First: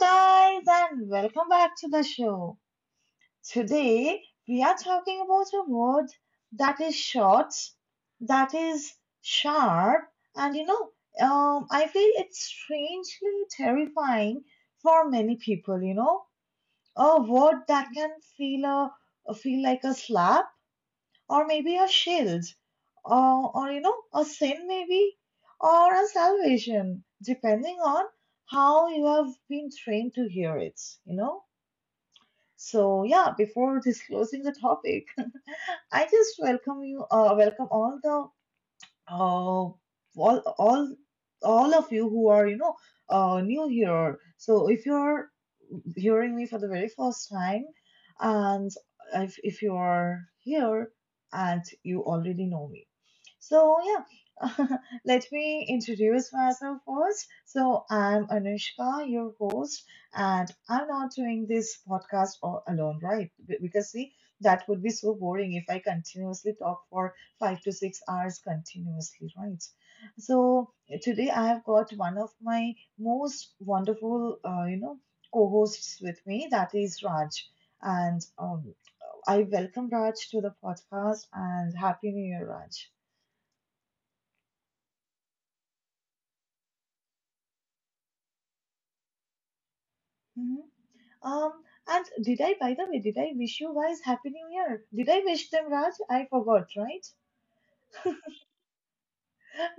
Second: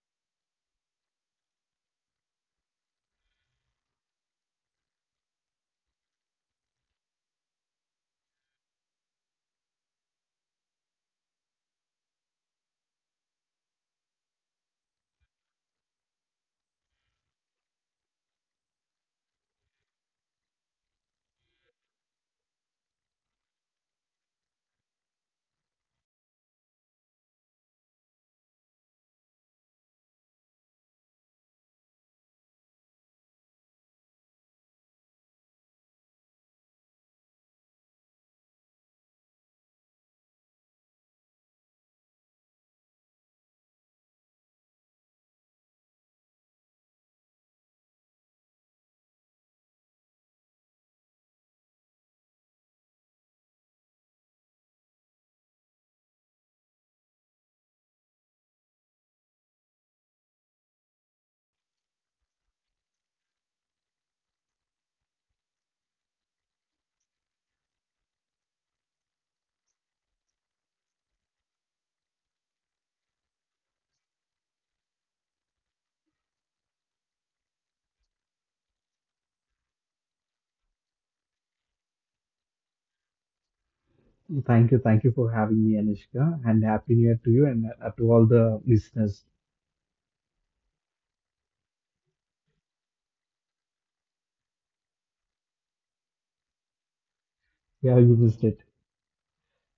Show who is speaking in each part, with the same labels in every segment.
Speaker 1: guys, and welcome back to the show. Today, we are talking about a word that is short, that is sharp, and I feel it's strangely terrifying for many people. You know, a word that can feel feel like a slap, or maybe a shield, or a sin maybe, or a salvation, depending on how you have been trained to hear it, you know. So yeah, before disclosing the topic, I just welcome you, welcome all the uh, all all all of you who are new here. So if you're hearing me for the very first time, and if you are here and you already know me, so yeah. Let me introduce myself first. So I'm Anushka, your host, and I'm not doing this podcast all alone, right? Because see, that would be so boring if I continuously talk for 5 to 6 hours continuously, right? So today I have got one of my most wonderful, co-hosts with me. That is Raj, and I welcome Raj to the podcast and Happy New Year, Raj.
Speaker 2: Thank you. Thank you for having me, Anushka, and Happy New Year to you and to all the listeners.
Speaker 1: Mhm. Um, and did I, by the way, did I wish you guys Happy New Year? Did I wish them, Raj? I forgot, right?
Speaker 2: Yeah, you missed it.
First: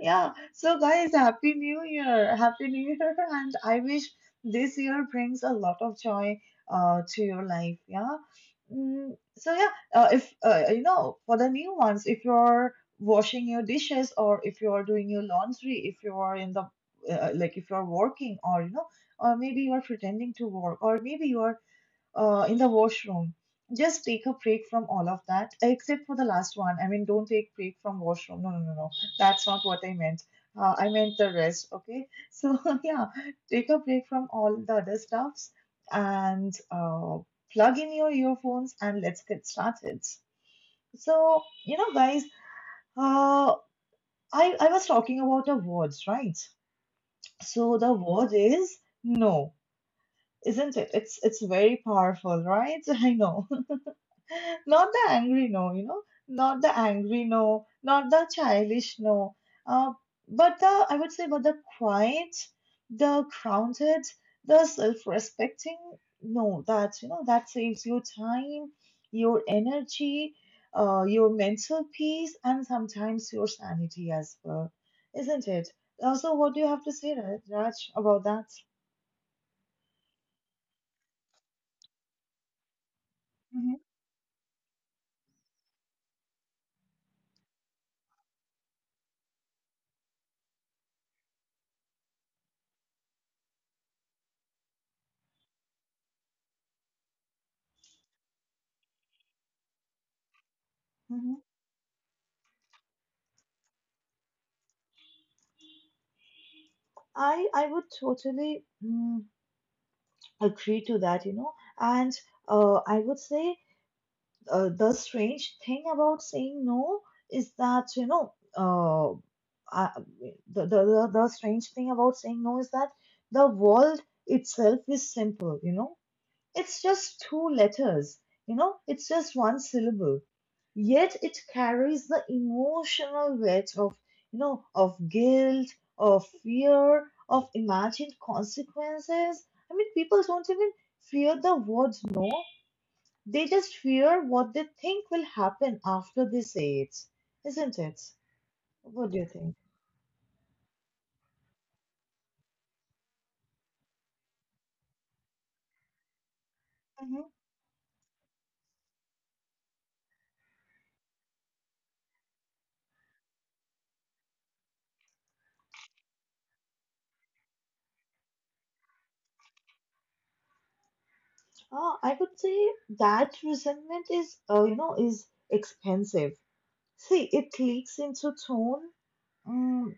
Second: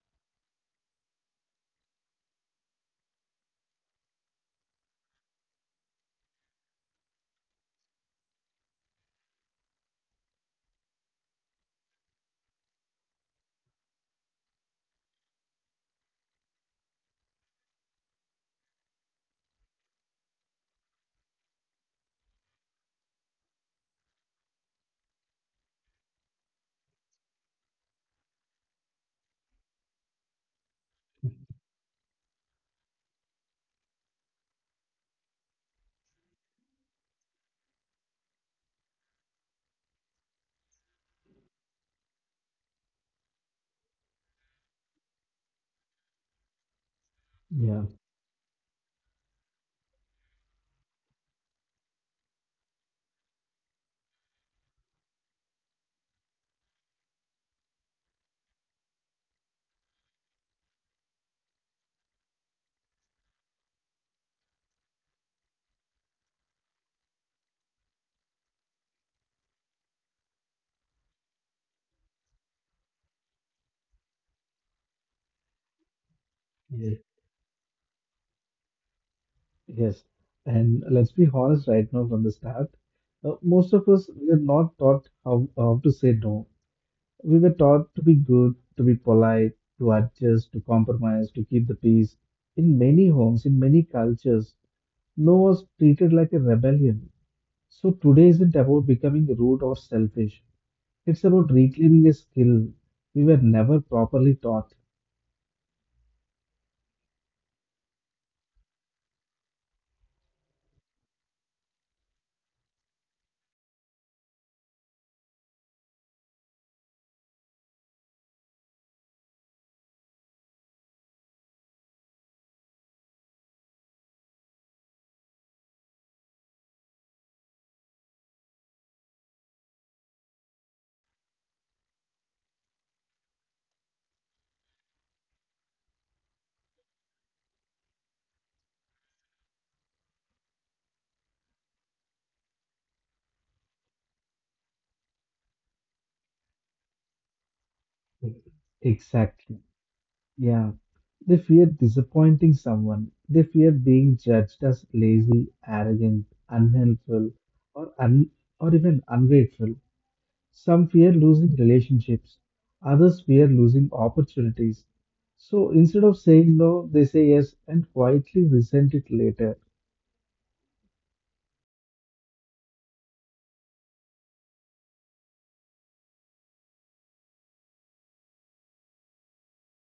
Speaker 1: Yeah. So, guys, Happy New Year! Happy New Year! And I wish this year brings a lot of joy to your life. Yeah. So yeah, if you know, for the new ones, if you're washing your dishes or if you're doing your laundry, if you're in the like if you're working or you know, or maybe you're pretending to work, or maybe you're in the washroom. Just take a break from all of that, except for the last one. I mean, don't take break from washroom. No, no, no, no. That's not what I meant. I meant the rest. Okay. So yeah, take a break from all the other stuffs and plug in your earphones and let's get started. So you know, guys, uh, I was talking about the words, right? So
Speaker 2: Yeah,
Speaker 1: the word is no, isn't it? It's very powerful, right? I know. Not the angry no, you know, not the angry no, not the childish no, uh, but the, I would say, but the quiet, the grounded, the self-respecting no, that, you know, that saves your time, your energy, your mental peace, and sometimes your sanity as well, isn't it? Also, what do you have to
Speaker 2: yes,
Speaker 1: say, Raj, about that?
Speaker 2: yes. And let's be honest right now from the start. Most
Speaker 1: Mm-hmm.
Speaker 2: of us were not taught how to say no. We were taught to be good, to be polite, to adjust, to compromise, to keep the peace. In many homes, in many cultures, no was treated like a rebellion. So today isn't about becoming rude or selfish. It's
Speaker 1: Mhm.
Speaker 2: about reclaiming a skill we were never properly taught.
Speaker 1: I would totally agree to that, you know. And I would say the strange thing about saying no is that, you know, I, the strange thing about saying no is that the world itself is simple, you know. It's just two letters, you know, it's just one syllable. Yet it carries the emotional weight of, you know, of guilt, of fear, of imagined consequences. I mean, people don't even fear the words no, they just fear what they think will happen after they say it, isn't it? What do you think?
Speaker 2: Exactly. Yeah. They fear disappointing someone. They fear being judged as lazy, arrogant,
Speaker 1: Mm-hmm.
Speaker 2: unhelpful, or un- or even ungrateful. Some fear losing relationships. Others fear losing opportunities. So instead of saying no, they say yes and quietly resent it later.
Speaker 1: I would say that resentment is, is expensive. See, it leaks into tone, Mm,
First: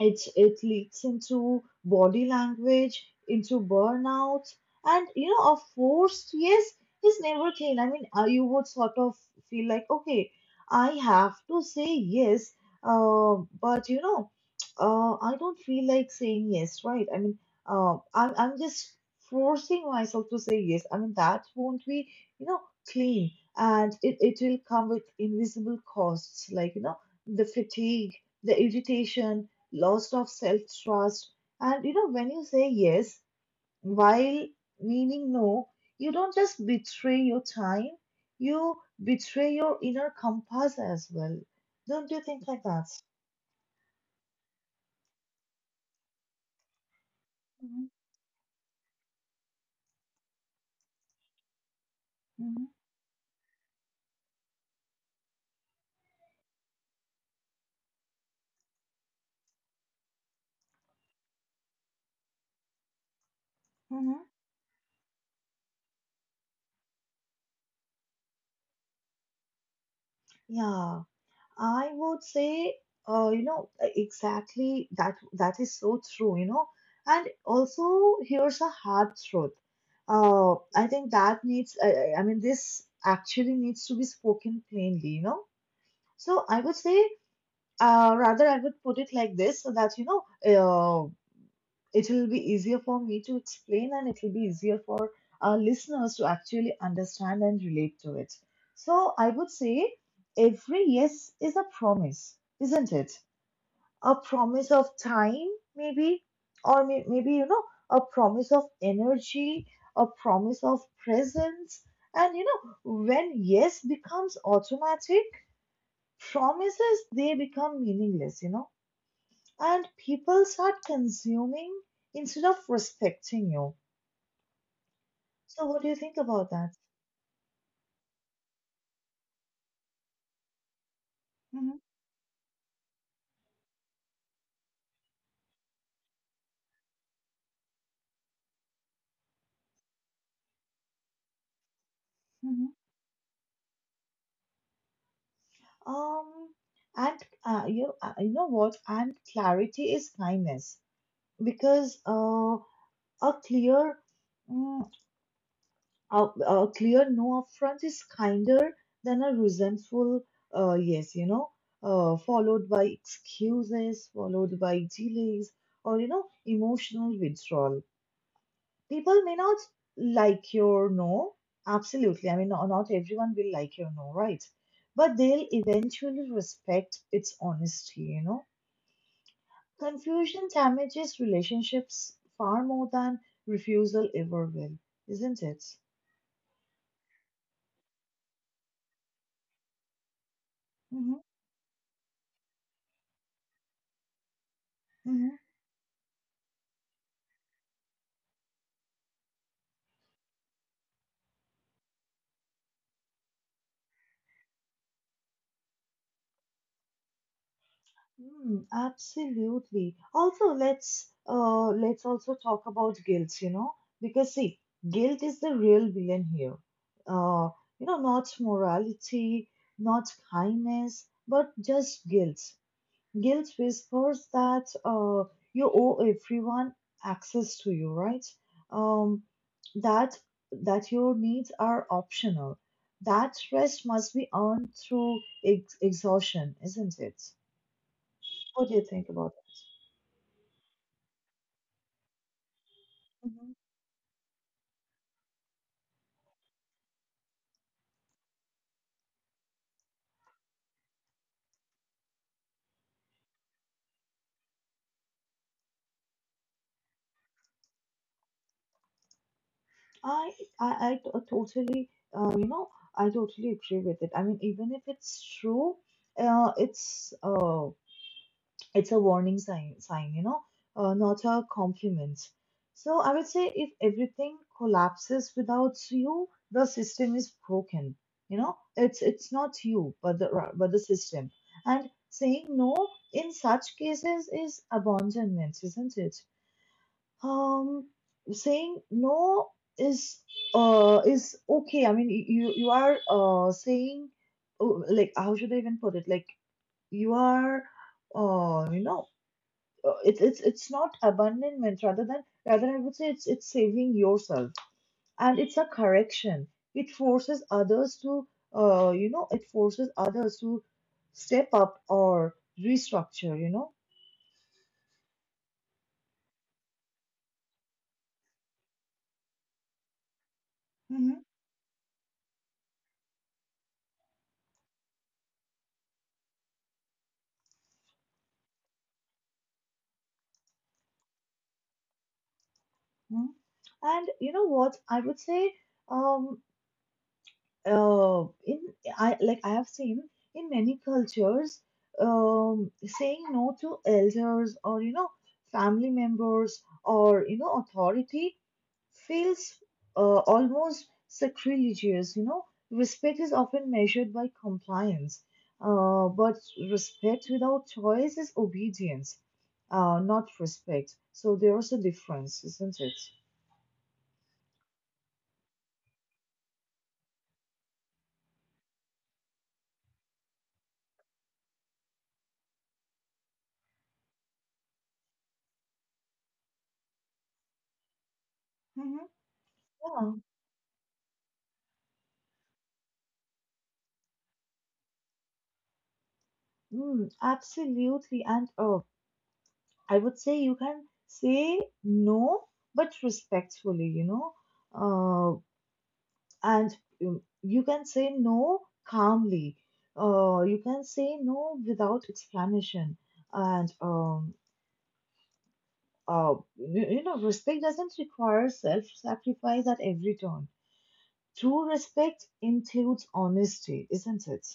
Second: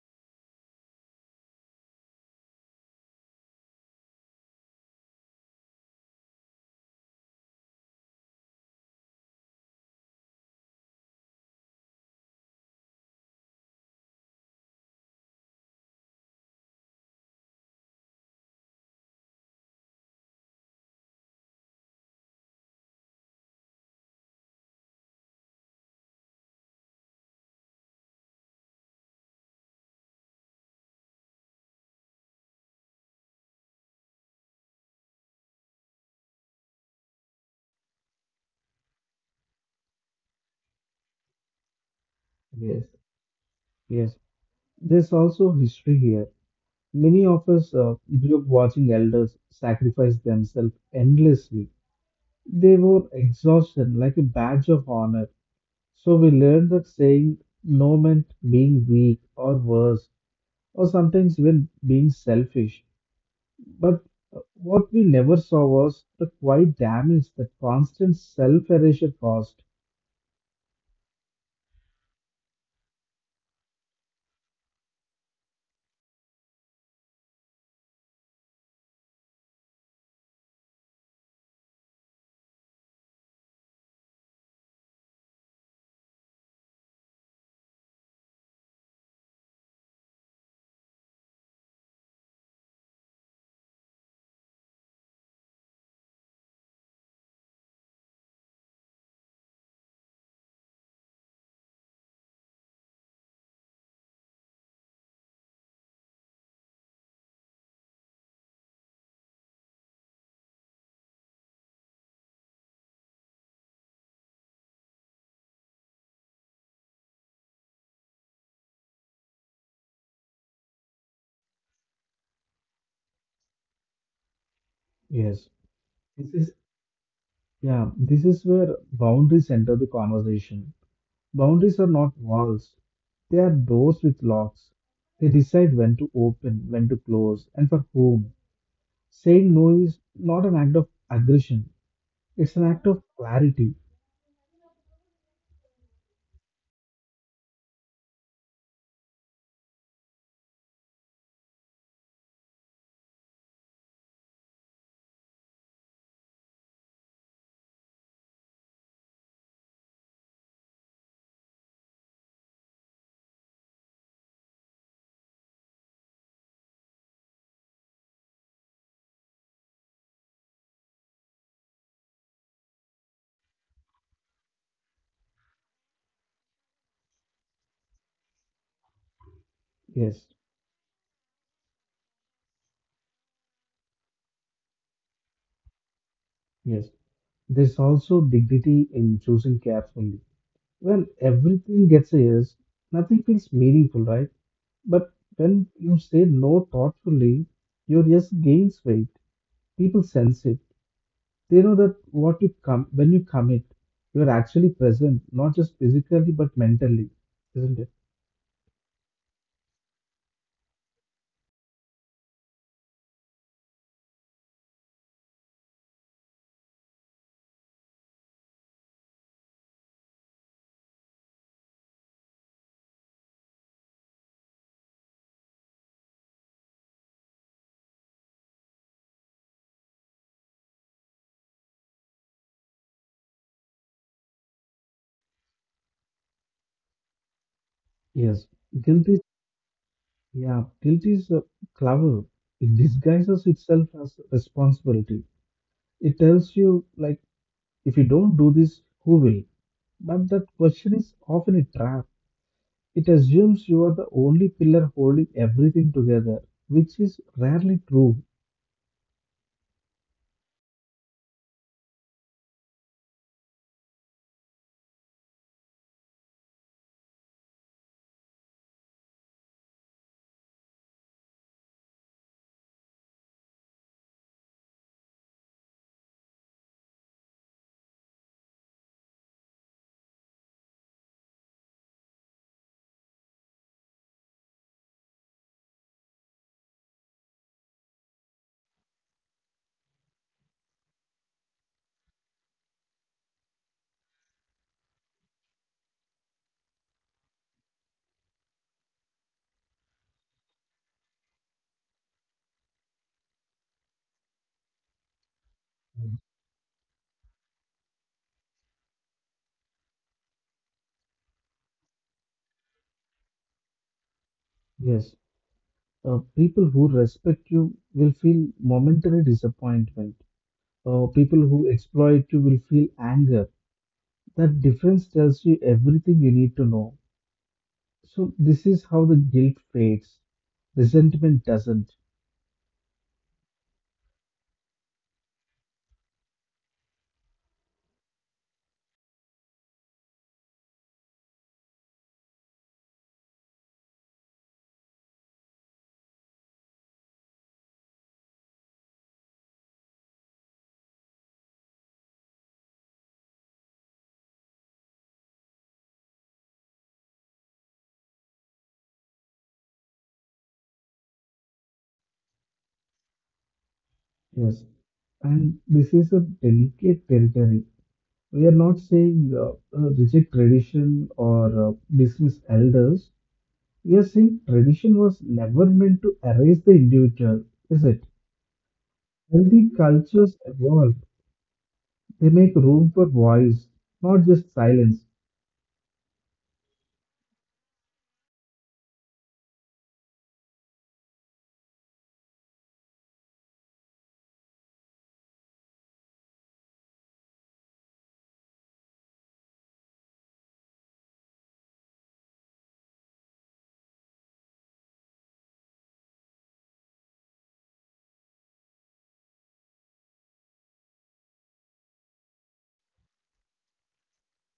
Speaker 1: it leaks into body language, into burnout, and you know, a forced yes is never clean. I mean, you would sort of feel like, okay, I have to say yes, but I don't feel like saying yes, right? I mean, I'm just forcing myself to say yes. I mean, that won't be, you know, clean, and it will come with invisible costs, like you know, the fatigue, the irritation loss of self trust. And you know, when you say yes while meaning no, you don't just betray your time, you betray your inner compass as well. Don't you think like
Speaker 2: Yes.
Speaker 1: that?
Speaker 2: Yes. There's also history here. Many of us
Speaker 1: Hmm
Speaker 2: grew up watching elders sacrifice themselves endlessly.
Speaker 1: hmm
Speaker 2: They wore exhaustion like a badge of honor. So we learned that saying no meant being weak or worse, or sometimes even being selfish. But
Speaker 1: Mm-hmm.
Speaker 2: what we never saw was the quiet damage that constant self erasure caused.
Speaker 1: Yeah, I would say, exactly that that is so true, you know. And also, here's a hard truth. I think that needs, I mean, this actually needs to be spoken plainly, you know. So I would say, rather, I would put it like this so that, it will be easier for me to explain and it will be easier for our listeners to actually understand and relate to it. So I would say every yes is a promise, isn't it? A promise of time, maybe, or maybe, you know, a promise of energy, a promise of presence. And, you know, when yes becomes automatic, promises they become meaningless, you know, and people start consuming instead of respecting you.
Speaker 2: Yes,
Speaker 1: So, what do you think
Speaker 2: this
Speaker 1: about
Speaker 2: is
Speaker 1: that?
Speaker 2: yeah, this is where boundaries enter the conversation.
Speaker 1: Hmm
Speaker 2: Boundaries are not walls, they are doors with locks. They decide when to open, when to close, and for whom. Saying no is not an act of aggression, it's
Speaker 1: hmm
Speaker 2: an act of clarity.
Speaker 1: Um, and you know what? And clarity is kindness because a clear mm, a clear no upfront is kinder than a resentful yes, you know, followed by excuses, followed by delays, or, you know, emotional withdrawal. People may not like your no, absolutely. I mean, not everyone will like your no, right? But they'll eventually respect its honesty, you know.
Speaker 2: Yes,
Speaker 1: Confusion damages relationships far more than refusal ever will, isn't it?
Speaker 2: yes. There's also dignity in choosing carefully. When
Speaker 1: Mm-hmm.
Speaker 2: everything gets a yes, nothing feels meaningful, right? But
Speaker 1: Mm-hmm.
Speaker 2: when you say no thoughtfully, your yes gains weight. People sense it. They know that what you come when you commit, you are actually present, not just physically but mentally, isn't it?
Speaker 1: Mm, absolutely. Also, let's also talk about guilt, you know, because see, guilt is the real villain here. Uh, you know, not morality, not kindness, but just guilt. Guilt whispers that you owe everyone access to you, right? Um, that that your needs are optional. That rest must be earned through ex exhaustion, isn't it?
Speaker 2: Yes,
Speaker 1: What do you
Speaker 2: guilt
Speaker 1: think
Speaker 2: is
Speaker 1: about this?
Speaker 2: yeah, guilt is clever. It disguises
Speaker 1: Mhm.
Speaker 2: itself as responsibility. It tells you like if you don't do this, who will? But that question is often a trap. It assumes you are the only pillar holding everything together, which is rarely true.
Speaker 1: I I totally, uh, you know, I totally agree with it. I mean, even if it's true, uh, it's uh, it's a sign, you know, not a compliment. So I would say if everything collapses without you, the system is broken. You know, it's not you, but but the system. And saying no in such cases is abandonment, isn't it? Um, Saying no is is okay. I mean, you are saying oh, like how should I even put it? Like you are uh you know it's not abandonment rather I would say it's saving yourself and it's a correction. It forces others to it forces others to step up or restructure. You know.
Speaker 2: Yes. People who respect you will feel momentary disappointment.
Speaker 1: Mm-hmm.
Speaker 2: People who exploit you will feel anger. That difference tells you everything you need to know. So, this is how the guilt fades, resentment doesn't.
Speaker 1: Mm-hmm. And you know what I would say. Um, in I like I have seen in many cultures, saying no to elders or you know family members or you know authority feels almost sacrilegious. You know, respect is often measured by compliance, but respect without choice is obedience, not respect. So there is a difference, isn't it?
Speaker 2: Yes. And this is a delicate territory. We are not saying reject tradition or dismiss elders. We are saying tradition was never meant to erase the individual, is it? Healthy
Speaker 1: Hmm
Speaker 2: cultures evolve. They make room for voice, not just silence.
Speaker 1: Mm, absolutely. And oh, I would say you can say no, but respectfully, you know. Uh, and You can say no calmly. You can say no without explanation. And you know, respect doesn't require self-sacrifice at every turn. True respect includes honesty, isn't it?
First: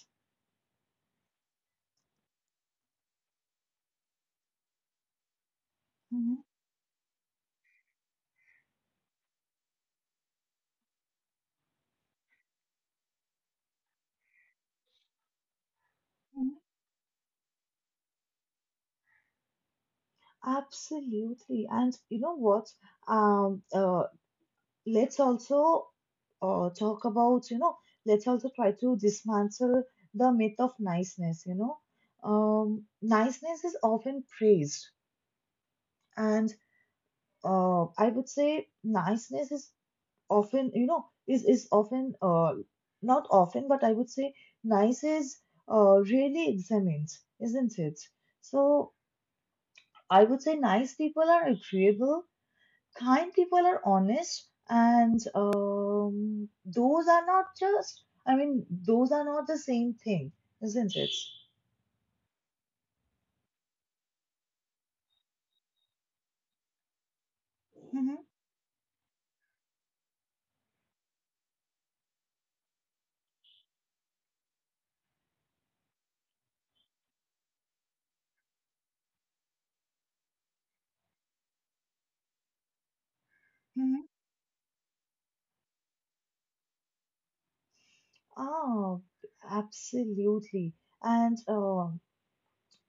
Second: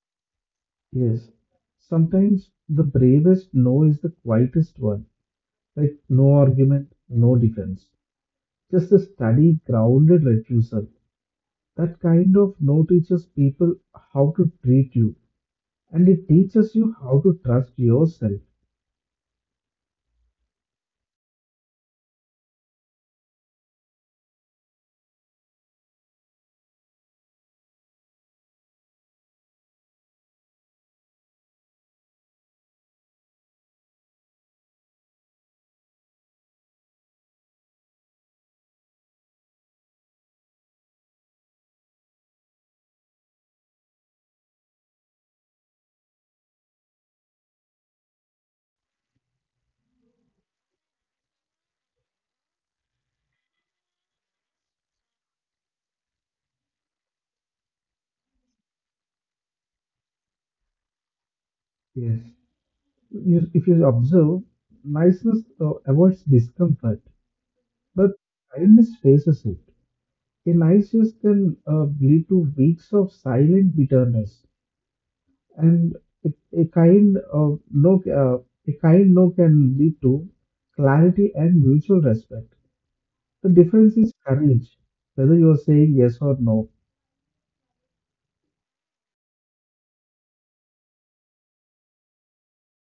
Speaker 2: Yes. Sometimes the bravest no is the quietest one, like no
Speaker 1: Mhm.
Speaker 2: argument, no defense, just a steady, grounded refusal. That kind of no teaches people how to treat you, and it teaches you how to trust yourself.
Speaker 1: Absolutely. And you know what? Um, uh, let's also talk about you know let's also try to dismantle the myth of niceness you know niceness is often praised and I would say niceness is often is often not often but I would say nice is really examined isn't it so I would say nice people are agreeable kind people are honest and those are not just I mean those are not the same thing isn't it
Speaker 2: Yes. You- If you observe, niceness avoids discomfort, but
Speaker 1: hmm
Speaker 2: kindness faces it. Alliances can lead to weeks of silent bitterness, and a kind of no, a kind no can lead to clarity and mutual respect. The
Speaker 1: hmm
Speaker 2: difference is courage, whether you are saying yes or no.
Speaker 1: Oh, absolutely and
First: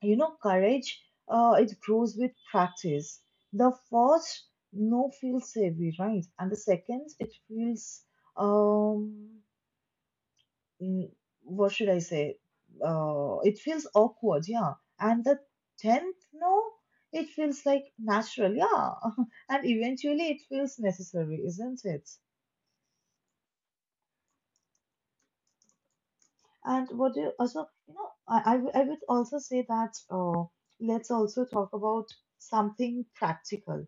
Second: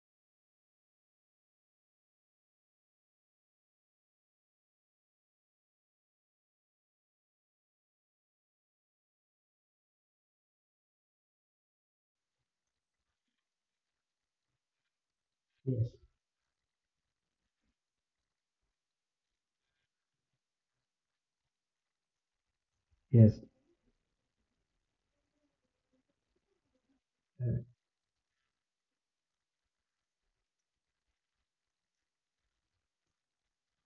Speaker 1: you know courage it grows with practice the first no feels heavy right and the second it feels um mm, what should I say? It feels awkward, yeah. And the
Speaker 2: Yes.
Speaker 1: tenth no, it feels like natural, yeah. And eventually it feels necessary, isn't it?
Speaker 2: Yes.
Speaker 1: And what do you also,
Speaker 2: Correct.
Speaker 1: I would also say that let's also talk about something practical.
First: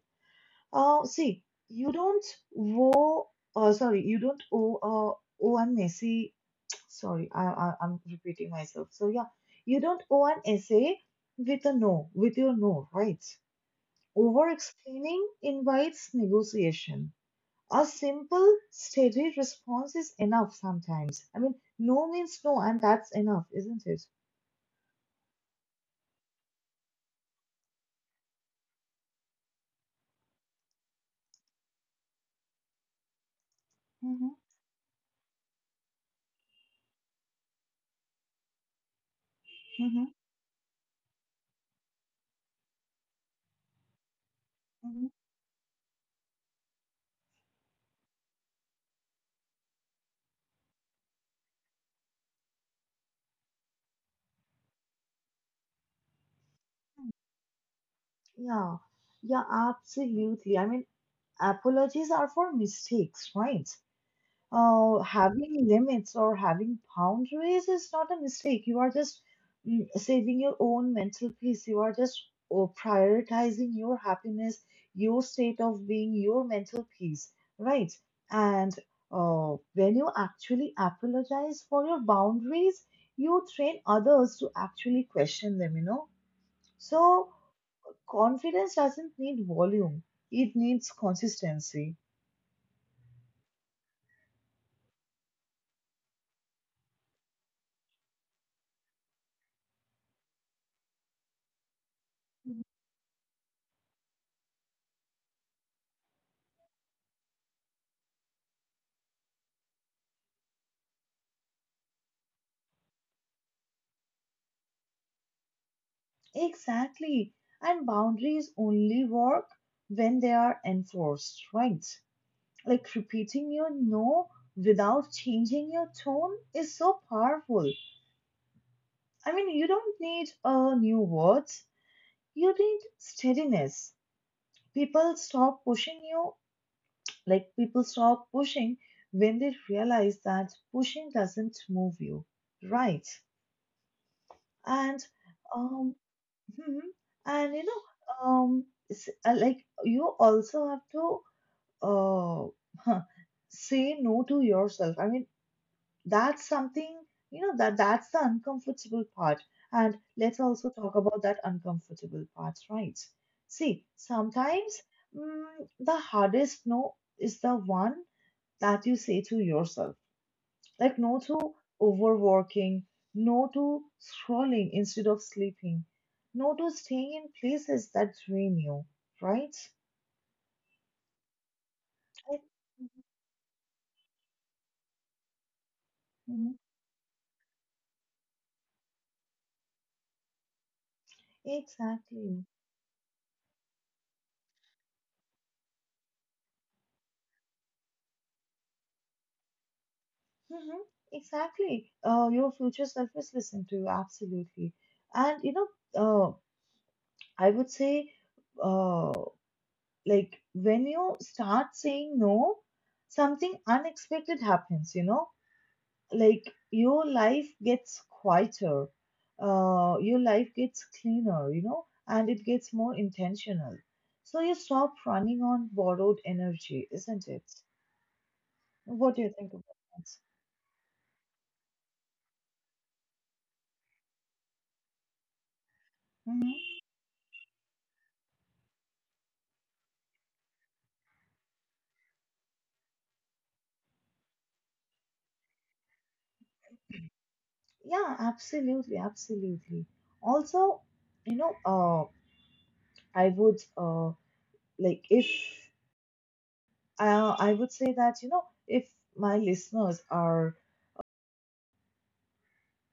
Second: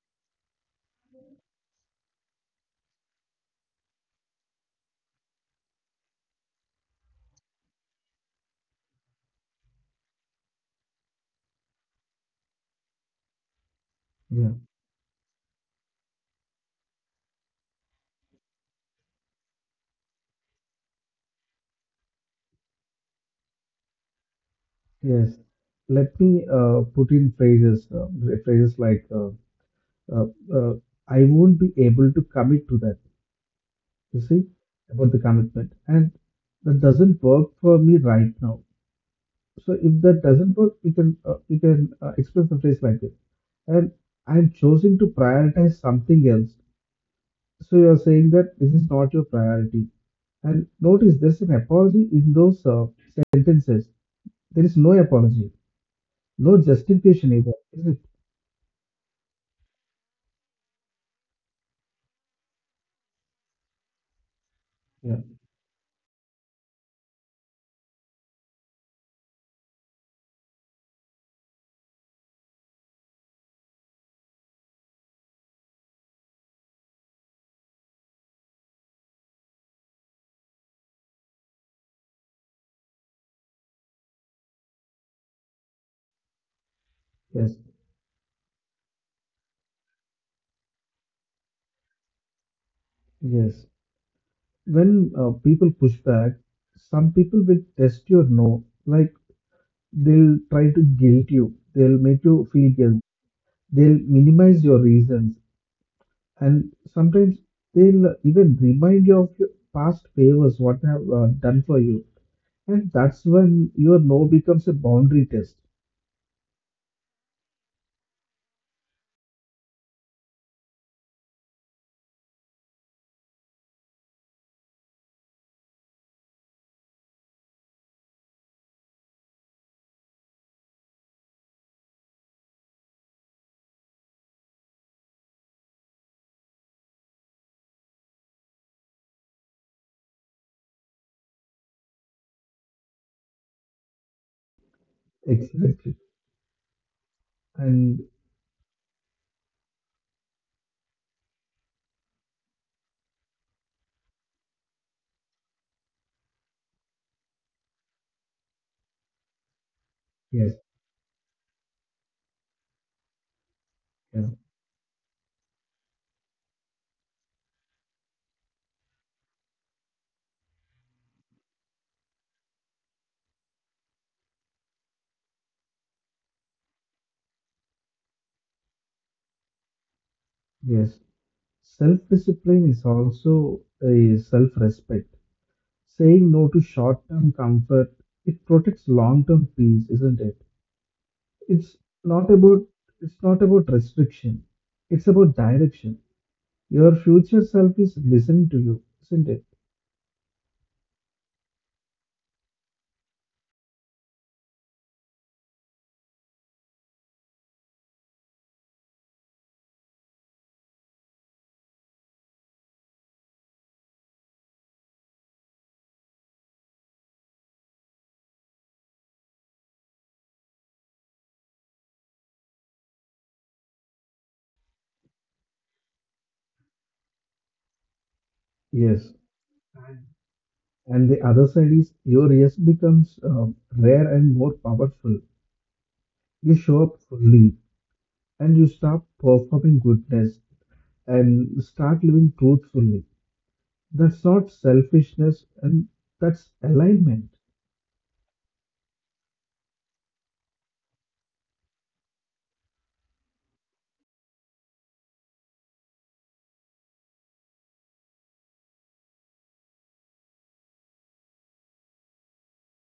Speaker 1: See, you don't owe, you don't owe, owe a messy Sorry, I, I'm repeating myself. So, yeah, you don't owe an essay with your no, right? Over
Speaker 2: Yeah,
Speaker 1: explaining invites negotiation. A simple, steady response is enough sometimes. I mean, no means no, and that's enough, isn't it?
Speaker 2: yes. Let me put in phrases, phrases like uh, uh, "I won't be able to commit to that." You
Speaker 1: Mm-hmm,
Speaker 2: see about the commitment, and that doesn't work for me right now. So if
Speaker 1: mm-hmm,
Speaker 2: that doesn't work, you can express the phrase like this. And I'm choosing to
Speaker 1: mm-hmm.
Speaker 2: prioritize something else. So you're saying that this is not your priority. And notice there's an apology in those sentences. There is no apology, no justification either, is it?
Speaker 1: Yeah, yeah, absolutely. I mean, apologies are for mistakes, right?
Speaker 2: Yeah.
Speaker 1: Having limits or having boundaries is not a mistake. You are just saving your own mental peace. You are just oh, prioritizing your happiness, your state of being, your mental peace, right? And when you actually apologize for your boundaries, you train others to actually question them, you know? So,
Speaker 2: Yes.
Speaker 1: confidence doesn't need volume, it needs consistency.
Speaker 2: Yes. When people push back, some people will test your no. Like they'll try to guilt you. They'll make you feel guilt. They'll minimize your reasons. And sometimes they'll even remind you of your past favors, what they have done for you. And that's when your no becomes a boundary test.
Speaker 1: Exactly. And boundaries only work when they are enforced, right? Like repeating your no without changing your tone is so powerful. I mean, you don't need new words, you need steadiness. People stop pushing you, like people stop pushing when they realize that pushing doesn't move you, right? And um,
Speaker 2: Exactly.
Speaker 1: Mhm. And you know,
Speaker 2: And
Speaker 1: like you also have to uh, huh, say no to yourself. I mean, that's something you know that that's the uncomfortable part. And let's
Speaker 2: yes,
Speaker 1: also talk about that uncomfortable part, right? See,
Speaker 2: yeah,
Speaker 1: sometimes the hardest no is the one that you say to yourself. Like, no to overworking, no to scrolling instead of sleeping, no to staying in places that drain you, right?
Speaker 2: yes.
Speaker 1: Like,
Speaker 2: Self-discipline is also a self-respect. Saying no
Speaker 1: mhm.
Speaker 2: to short-term comfort, it protects long-term peace, isn't it? It's not
Speaker 1: Exactly.
Speaker 2: about it's not about restriction. It's about direction. Your future self is listening to you, isn't it?
Speaker 1: Hmm. Exactly. Your future self is listening to you, absolutely. And you know, uh, I would say, uh, like when you start saying no, something unexpected happens, you know, like your life gets quieter, your life gets cleaner, you know, and it gets more intentional. So you stop running on borrowed energy, isn't it?
Speaker 2: Yes.
Speaker 1: What do you think about that?
Speaker 2: And the other side is your yes becomes rare and more powerful. You
Speaker 1: Mhm.
Speaker 2: show up fully and you stop performing goodness and start living truthfully. That's not selfishness and that's alignment.
Speaker 1: Yeah, absolutely, absolutely. Also, you know, I would like if I would say that, you know, if my listeners are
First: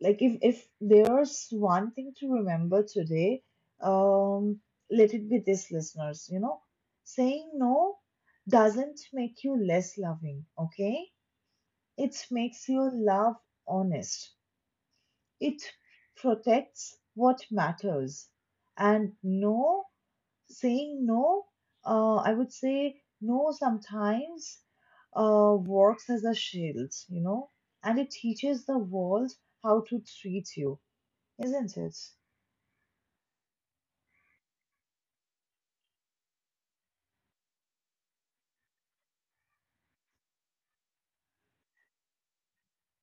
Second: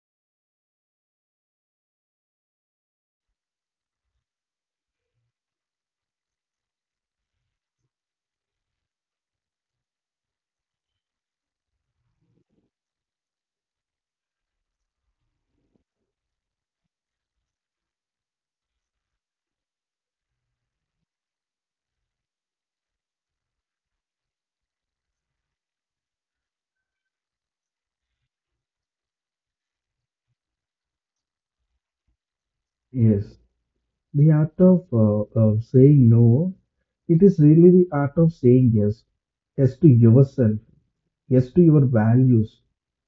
Speaker 1: Like if if there's one thing to remember today, um, let it be this, listeners. You know, saying no doesn't make you less loving. Okay, it makes you love honest. It protects what matters, and no saying no. I would say no sometimes works as a shield, you know, and it teaches the world how to treat you, isn't it?
Speaker 2: Yes, the art of saying no, it is really the art of saying yes. Yes to yourself, yes to your values,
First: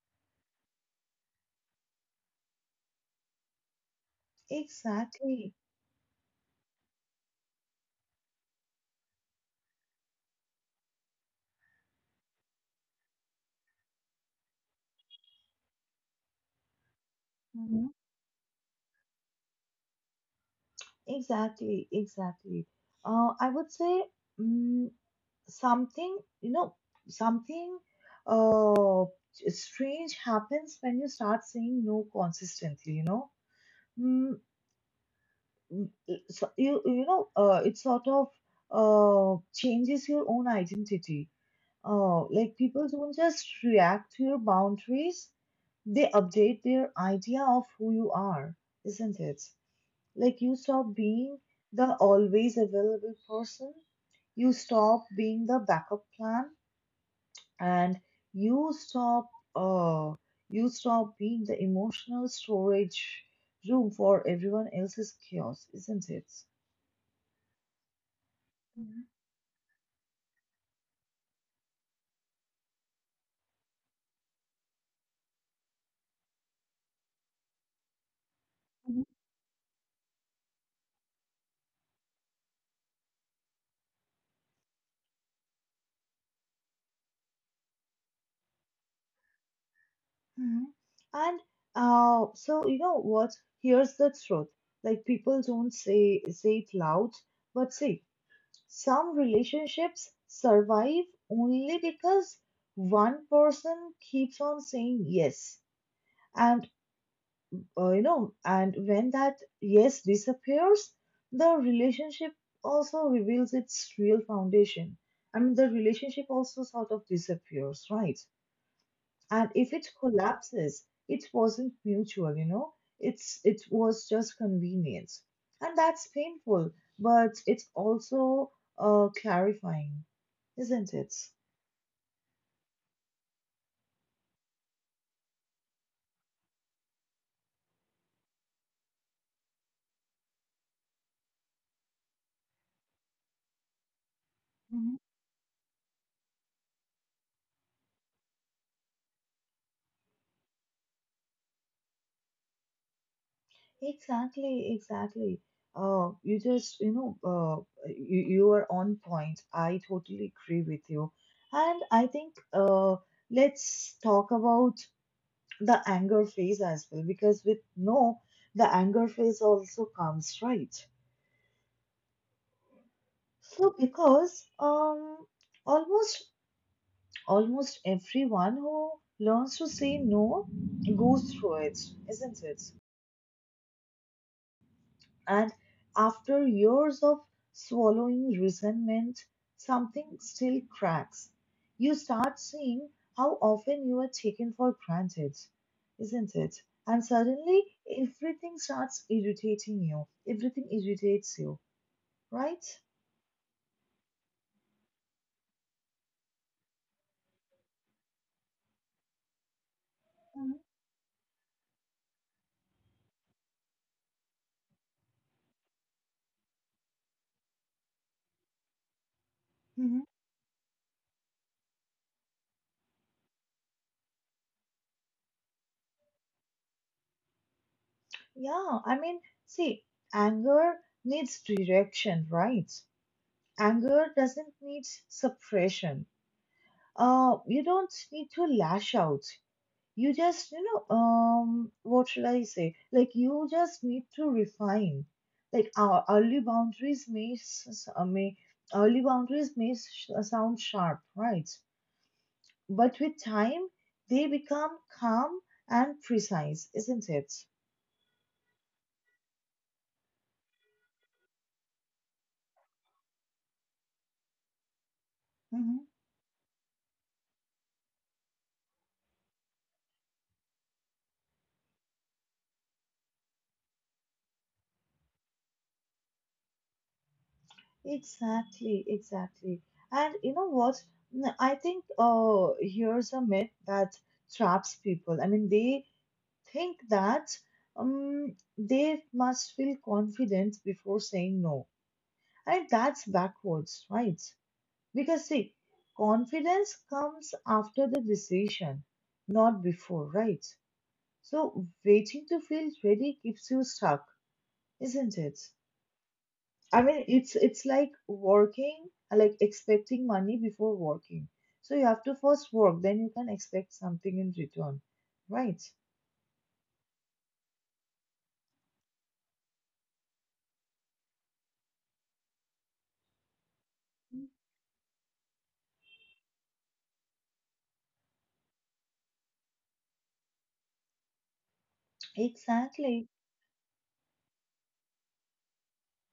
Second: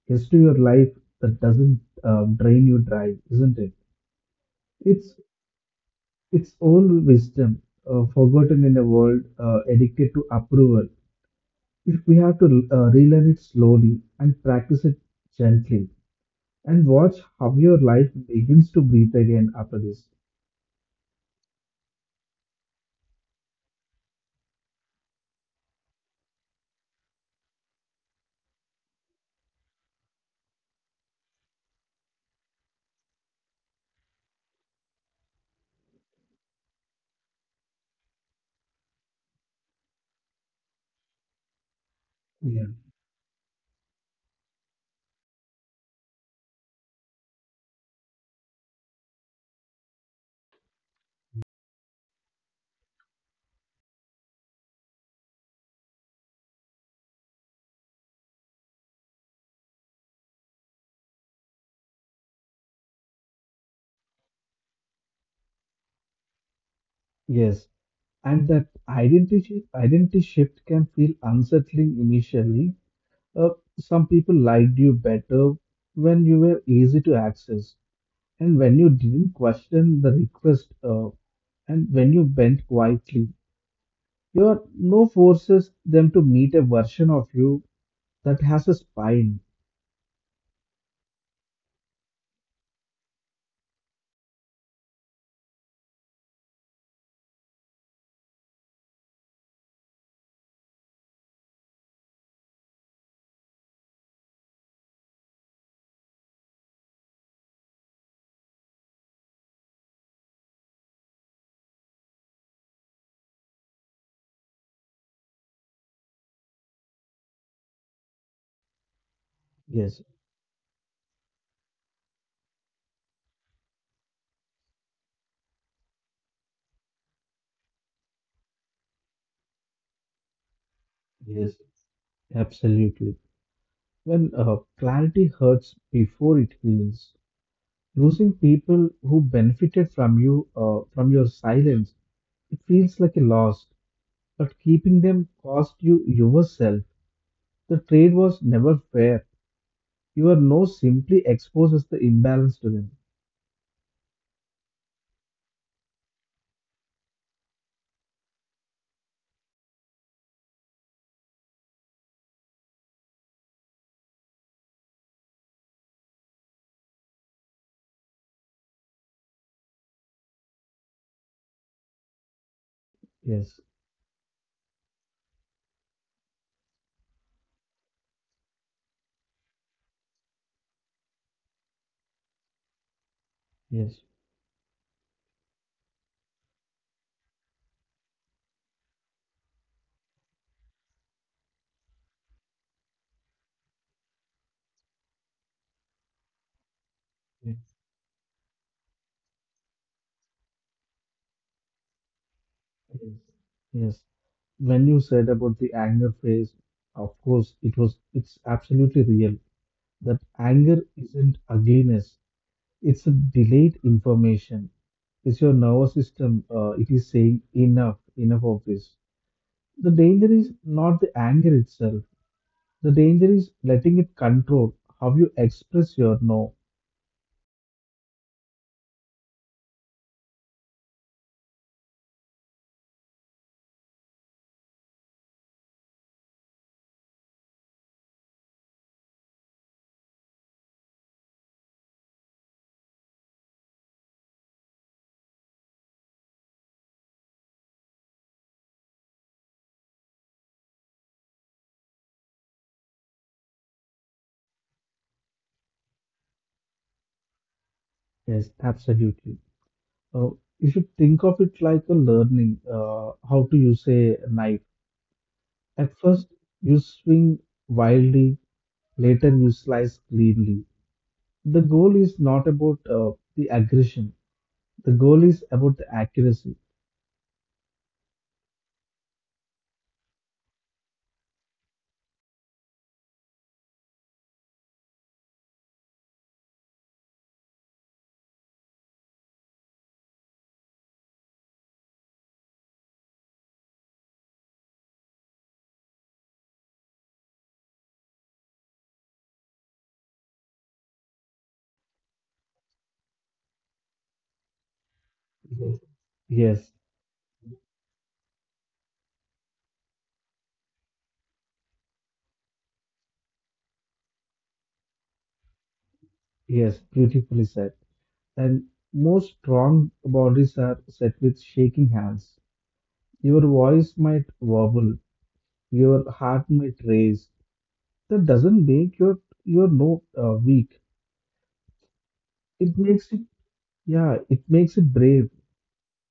Speaker 2: yes to your life that doesn't drain you dry, isn't it? It's
Speaker 1: Exactly.
Speaker 2: It's old wisdom, forgotten in a world addicted to approval. If we have to relearn it slowly and practice it gently, and watch how your
Speaker 1: Mhm.
Speaker 2: life begins to breathe again after this.
Speaker 1: Exactly. Exactly. I would say mm something, you know, something uh, strange happens when you start saying no consistently, you know. Mm, so you know, it sort of changes your own identity. Like
Speaker 2: Yeah.
Speaker 1: people don't just react to your boundaries, they update their idea of who you are, isn't it? Like you stop being the always available person, you stop being the backup plan, and you stop uh you stop being the emotional storage room for everyone else's chaos, isn't it?
Speaker 2: Yes, and that
Speaker 1: Mhm.
Speaker 2: identity shift can feel unsettling initially. Uh, some people liked you better when you were easy to access, and when you didn't question the request, and when you bent quietly. Your no forces them to meet a version of you that has a spine.
Speaker 1: Mhm. And so you know what? Here's the truth. Like people don't say it loud, but say some relationships survive only because one person keeps on saying yes. And you know, and when that yes disappears, the relationship also reveals its real foundation. I mean, the relationship also sort of disappears, right? And if it
Speaker 2: Yes,
Speaker 1: collapses, it wasn't mutual, you know, it was just convenience, and that's painful, but it's also clarifying, isn't it?
Speaker 2: yes, absolutely. When clarity hurts before it heals, losing people who benefited from you, from your silence, it feels like a loss. But
Speaker 1: Mhm.
Speaker 2: keeping them cost you yourself. The trade was never fair. Your no simply exposes the imbalance to them.
Speaker 1: Exactly, exactly. You just, you know, you are on point. I totally agree with you. And I think let's talk about the anger phase as well, because with no, the anger phase also comes, right?
Speaker 2: Yes,
Speaker 1: So, because almost almost everyone who learns to say no goes through it, isn't it?
Speaker 2: yes.
Speaker 1: And after years of swallowing resentment, something still cracks. You start seeing how often you are taken for granted, isn't it? And
Speaker 2: Yes.
Speaker 1: suddenly everything starts irritating you. Everything irritates you, right?
Speaker 2: Yes, yes. When you said about the anger phase, of course, it was, it's absolutely real that
Speaker 1: Mhm.
Speaker 2: anger isn't ugliness, it's a delayed information. It's your nervous system, it is saying enough, enough of this. The danger is not the anger itself, the danger is letting it control how you express your no.
Speaker 1: Yeah, I mean, see, anger needs direction, right? Anger doesn't need suppression. You don't need to lash out. You just, you know, what should I say? Like, you just need to refine. Like, our early boundaries may early boundaries may sound sharp, right? But with time, they become calm and precise, isn't it?
Speaker 2: Yes, absolutely. Uh, you should think of it like a learning, how to use a knife.
Speaker 1: Mm-hmm.
Speaker 2: At first, you swing wildly, later, you slice cleanly. The goal is not about the aggression, the goal is about the accuracy.
Speaker 1: Exactly, exactly. And you know what? I think here's a myth that traps people. I mean, they think that they must feel confident before saying no. And that's backwards, right? Because, see, confidence comes after the decision, not before, right? So, waiting to feel ready keeps you stuck, isn't it?
Speaker 2: Mhm. Yes,
Speaker 1: I mean, it's like working, like expecting money before working. So you have to first work, then you can expect something in return, right?
Speaker 2: yes, beautifully said. And most strong bodies are set with shaking hands. Your voice might wobble, your heart might race. That doesn't make your note weak. It
Speaker 1: Exactly.
Speaker 2: makes it, yeah, it makes it brave.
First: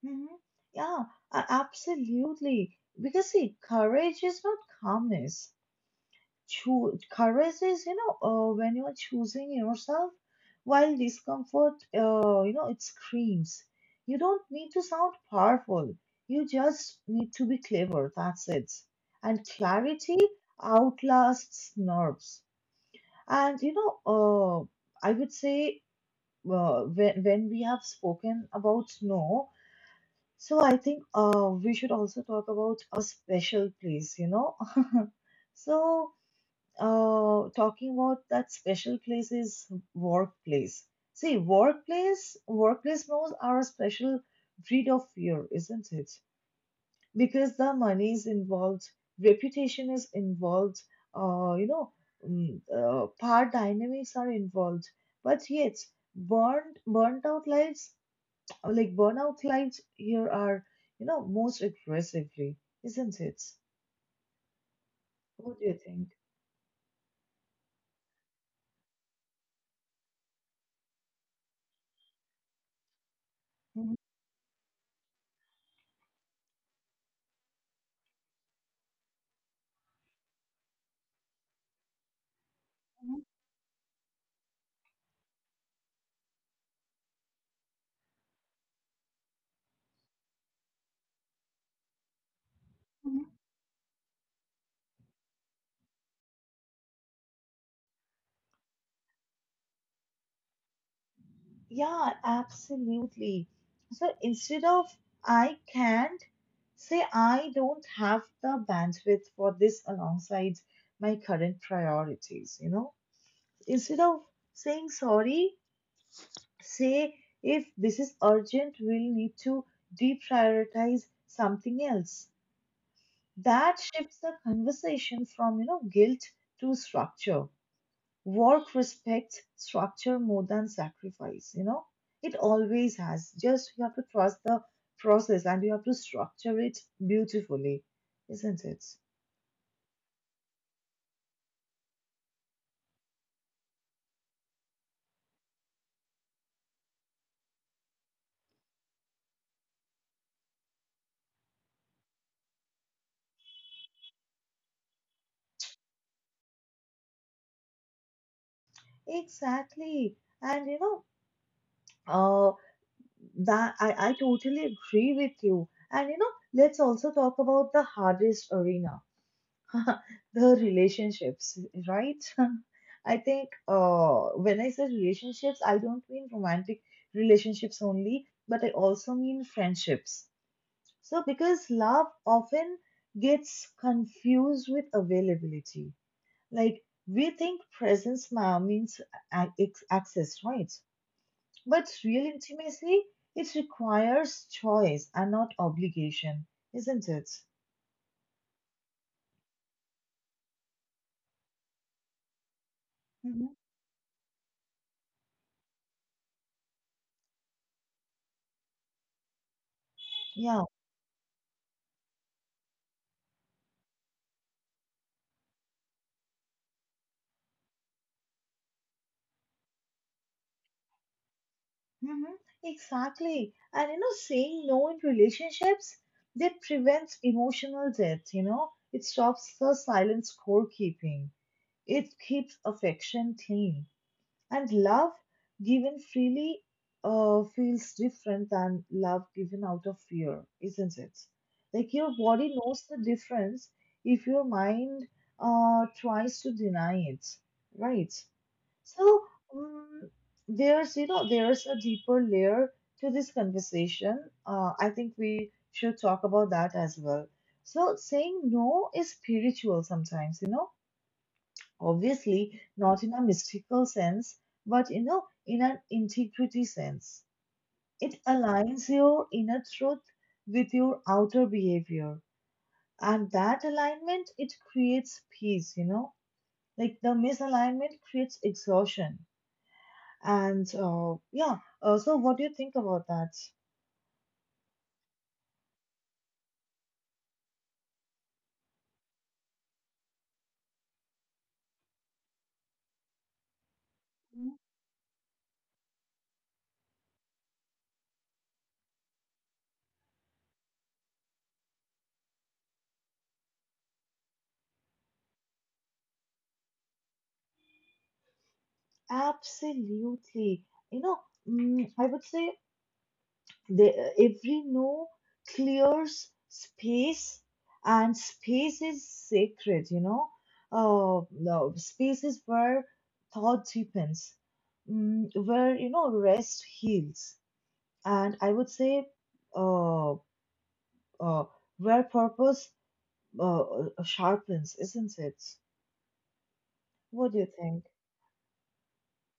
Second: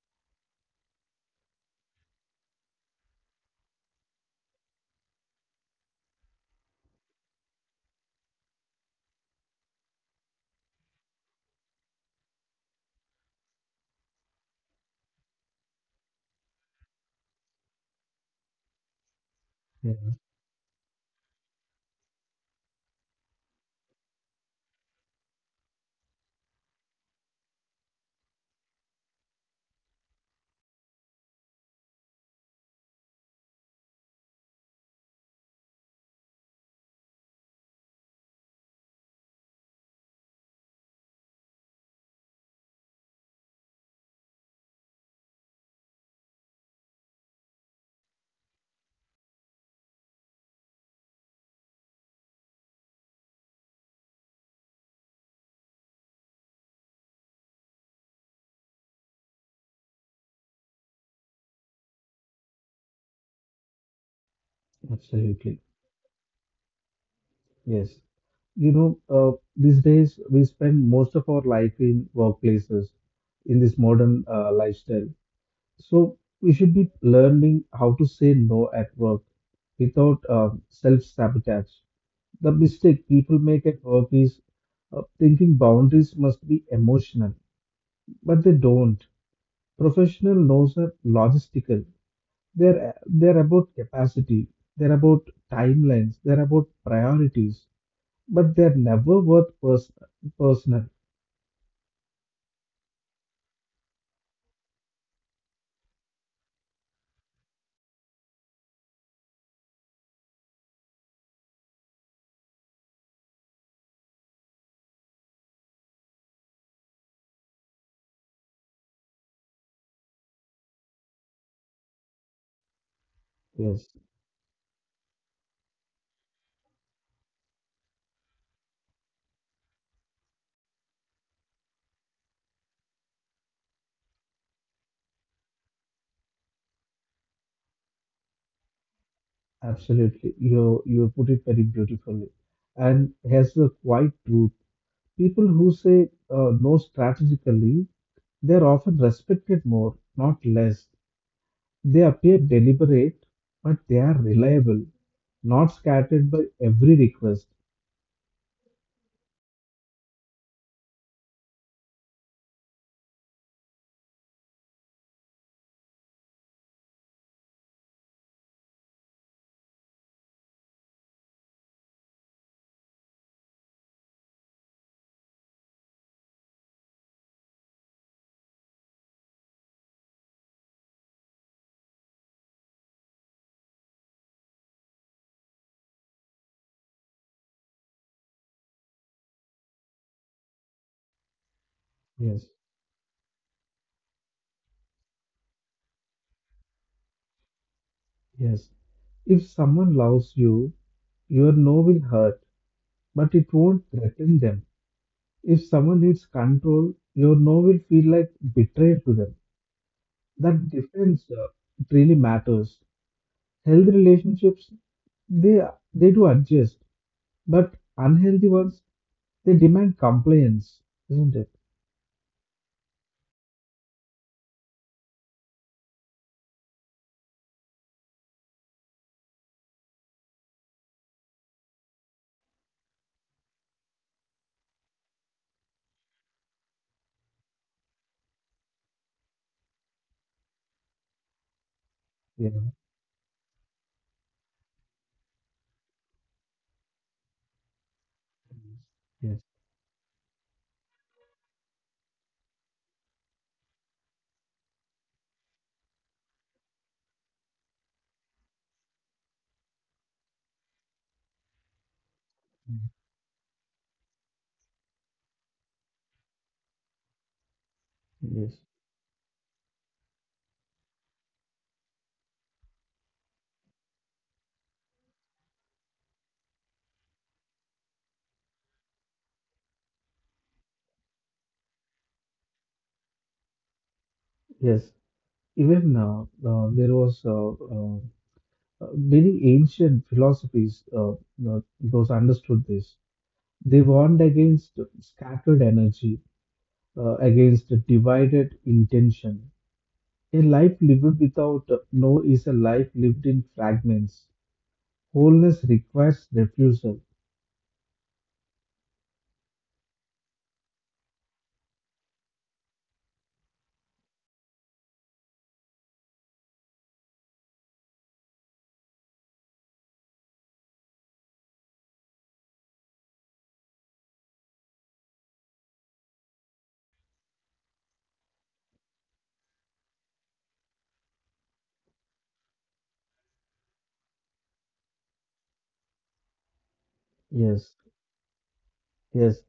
Speaker 1: Hmm. Yeah, absolutely. Because see, courage is not calmness. Courage is, you know, when you're choosing yourself while discomfort, you know, it screams. You don't need to sound powerful. You just need to be clever. That's it. And
Speaker 2: Yeah,
Speaker 1: clarity outlasts nerves. And, you know, I would say when we have spoken about no, so I think we should also talk about a special place, you know. So, talking about that special place is workplace. See, workplace laws are a special breed of fear, isn't it? Because the money is involved, reputation is involved, you know, power dynamics are involved. But yet, burnt out lives, like burnout lives here are, you know, most aggressively, isn't it?
Speaker 2: absolutely.
Speaker 1: What do you think?
Speaker 2: Yes. You know, these days we spend most of our life in workplaces in this modern lifestyle. So we should be learning how to say no at work without self sabotage. The mistake people make at work is thinking boundaries must be emotional, but they don't. Professional no's are logistical.
Speaker 1: Mhm.
Speaker 2: They're about capacity. They're about timelines. They're about priorities but they're never worth personal.
Speaker 1: Yeah, absolutely. So instead of I can't, say I don't have the bandwidth for this alongside my current priorities, you know? Instead of saying sorry, say if this is urgent, we'll need to deprioritize something else. That
Speaker 2: Yes,
Speaker 1: shifts the conversation from, you know, guilt to structure. Work respects structure more than sacrifice, you know? It always has. Just you have to trust the process and you have to structure it beautifully, isn't it?
Speaker 2: absolutely. You put it very beautifully, and here's the quiet truth: people who say no strategically, they're often respected more, not less. They appear deliberate, but they are reliable, not scattered by every request.
Speaker 1: Exactly. And you know, uh, I totally agree with you. And you know, let's also talk about the hardest arena, the relationships, right? I think when I say relationships, I don't mean romantic relationships only, but I also mean friendships. So, because love often gets confused with availability. Like, we think means access, right? But real
Speaker 2: Yes,
Speaker 1: intimacy, it requires choice and not obligation, isn't it?
Speaker 2: yes. If someone loves you, your no will hurt, but it
Speaker 1: Mhm.
Speaker 2: won't threaten them. If someone needs control, your no will feel like betrayal to them. That
Speaker 1: Yeah,
Speaker 2: difference it really matters. Healthy relationships, they they do adjust, but unhealthy ones, they demand compliance, isn't it?
Speaker 1: hmm. Exactly. And you know, saying no in relationships, that prevents emotional debt, you know. It stops the silent scorekeeping. It keeps affection clean. And love given freely feels different than love given out of fear, isn't it? Like your body
Speaker 2: Yeah.
Speaker 1: knows the difference if your mind tries to deny it, right? So
Speaker 2: Yes.
Speaker 1: um, there's you know there's a deeper layer to this conversation. I think we should talk about that as well. So saying no is spiritual sometimes, you know, obviously
Speaker 2: Mm.
Speaker 1: not in a mystical sense, but you know in an integrity sense. It
Speaker 2: Yes,
Speaker 1: aligns your inner truth with your outer behavior, and that alignment it creates peace, you know. Like the misalignment creates exhaustion and so what do you think about that?
Speaker 2: yes. Even there was many ancient philosophies those understood this. They warned against scattered energy, against a divided intention. A life lived without no is a life lived in fragments. Wholeness requires refusal.
Speaker 1: Absolutely. You know, I would say every no clears space, and space is sacred, you know. No, space is where thought deepens, where, you know, rest heals. And I would say uh, uh, where purpose sharpens, isn't it? What do you
Speaker 2: Yes,
Speaker 1: think?
Speaker 2: yes.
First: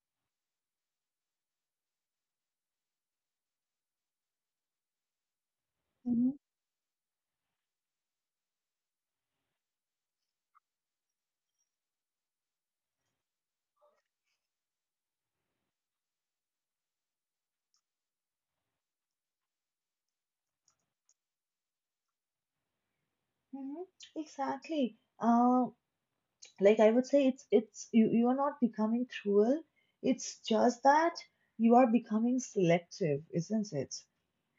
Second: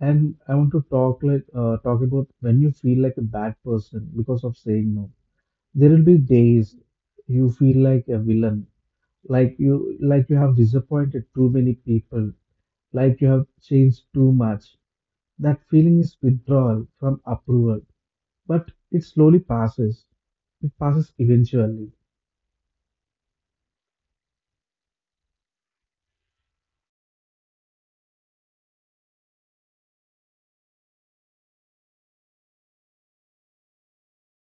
Speaker 2: And I want to talk talk about when you feel like a bad person because of saying no. There will be days you feel like a villain, like you have disappointed too many people, like you have changed too much. That feeling is withdrawal from approval, but it slowly passes. It passes eventually.
Speaker 1: Mhm. Exactly. Like I would say, it's you, you are not becoming cruel. It's just that you are becoming selective, isn't it?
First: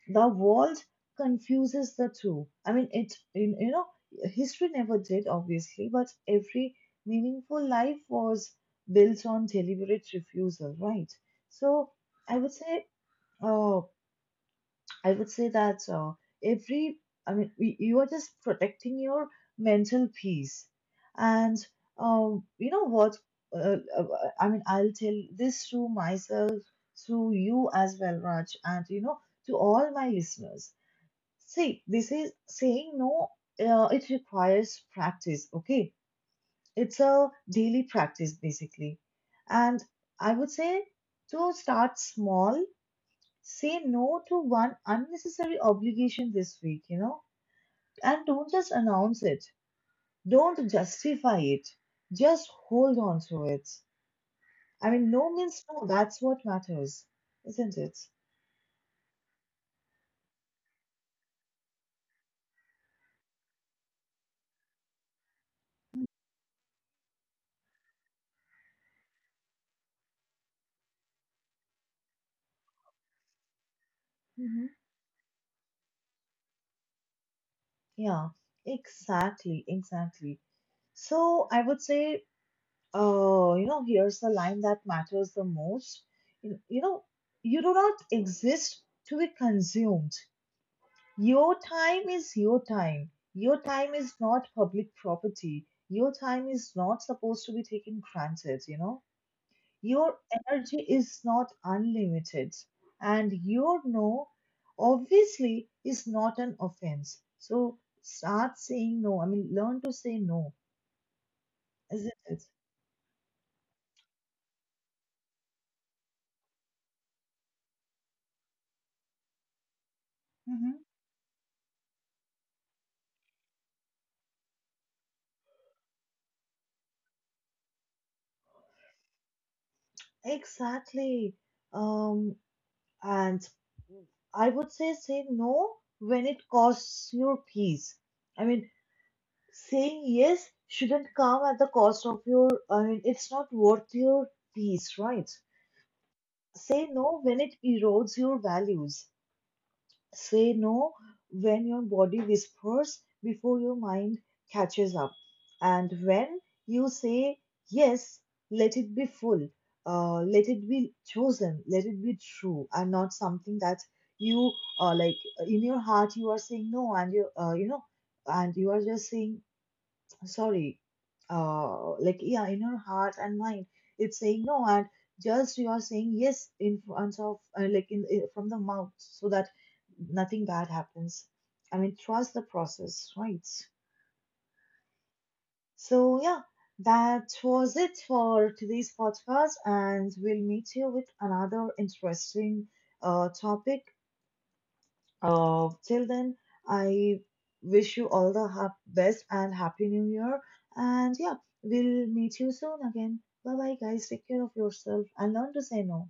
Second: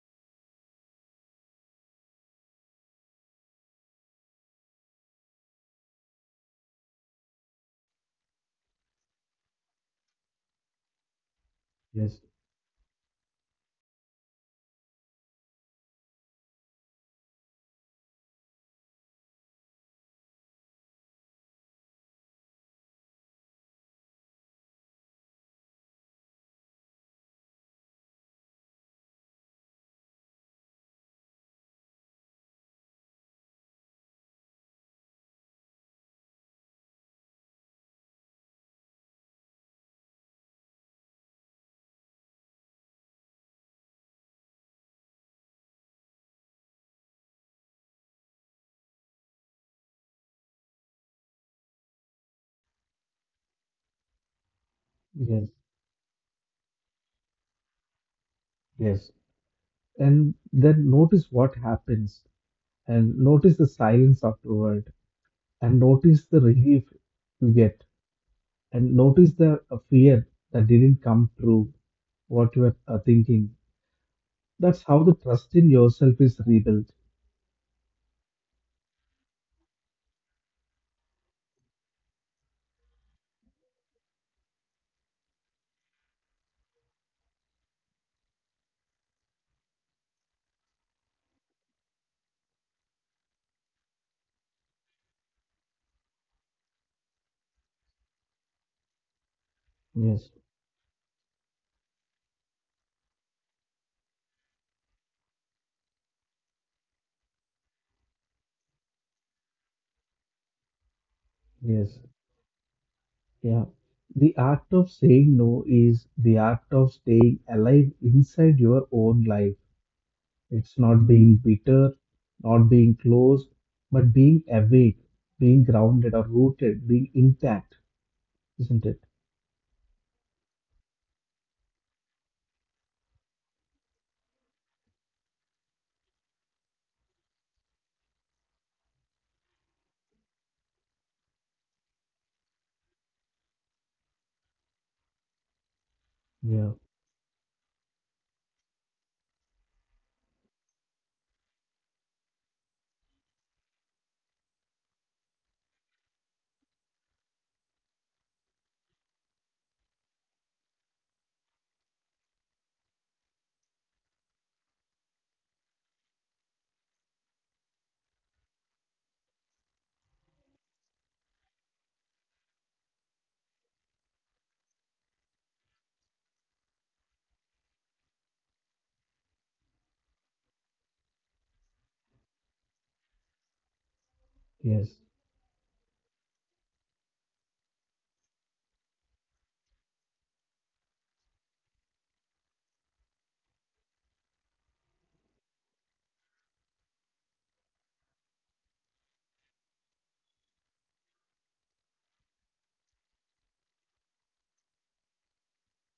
Speaker 1: The world confuses the two. I mean, it in you know history never did, obviously, but every meaningful life was built on deliberate refusal, right? So
Speaker 2: Yes,
Speaker 1: I would say, uh, I would say that uh, every, I mean, you are just protecting your mental peace. And you know what? Uh, uh, I mean, I'll tell this to myself, to you as well, Raj, and you know, to all my listeners. See, this is saying no, it requires practice, okay? It's a daily practice, basically. And I would say to start small. Say no to one unnecessary obligation this week, you know, and don't just announce it. Don't justify it. Just hold on to it. I mean, no
Speaker 2: yes,
Speaker 1: means no. That's what matters, isn't it?
Speaker 2: yes. And then notice what happens, and notice the silence afterward, and notice the relief you get, and notice the fear that didn't come through what you were thinking.
Speaker 1: Hmm.
Speaker 2: That's how the trust in yourself is rebuilt.
Speaker 1: Yeah, exactly, exactly. So I would say, you know, here's the line that matters the most. You know, you do not exist to be consumed. Your time is your time. Your time is not public property. Your time is not supposed to be taken granted, you know. Your
Speaker 2: Yes,
Speaker 1: energy is not unlimited. And your no, obviously, is not an offense. So start saying no. I mean, learn to say no,
Speaker 2: yes.
Speaker 1: isn't it?
Speaker 2: Yeah. The art of saying no is the art of staying alive inside your own life.
Speaker 1: Hmm.
Speaker 2: It's not being bitter, not being closed, but being awake, being grounded or rooted, being intact, isn't it?
Speaker 1: Exactly. Um, and I would say say no when it costs your peace. I mean, saying yes shouldn't come at the cost of your, I mean it's not worth your peace, right?
Speaker 2: Yeah,
Speaker 1: Say no when it erodes your values, say no when your body whispers before your mind catches up, and when you say yes let it be full, let it be chosen, let it be true, and not something that you like in your heart you are saying no, and you you know, and you are just saying sorry, like yeah, in your heart and mind, it's saying no, and just you are saying yes in front of like in from the mouth, so that nothing bad happens. I mean, trust the process, right?
Speaker 2: yes.
Speaker 1: So yeah, that was it for today's podcast, and we'll meet you with another interesting topic. Till then, I wish you all the best and happy new year. And yeah, we'll meet you soon again. Bye bye, guys. Take care of yourself and learn to say no.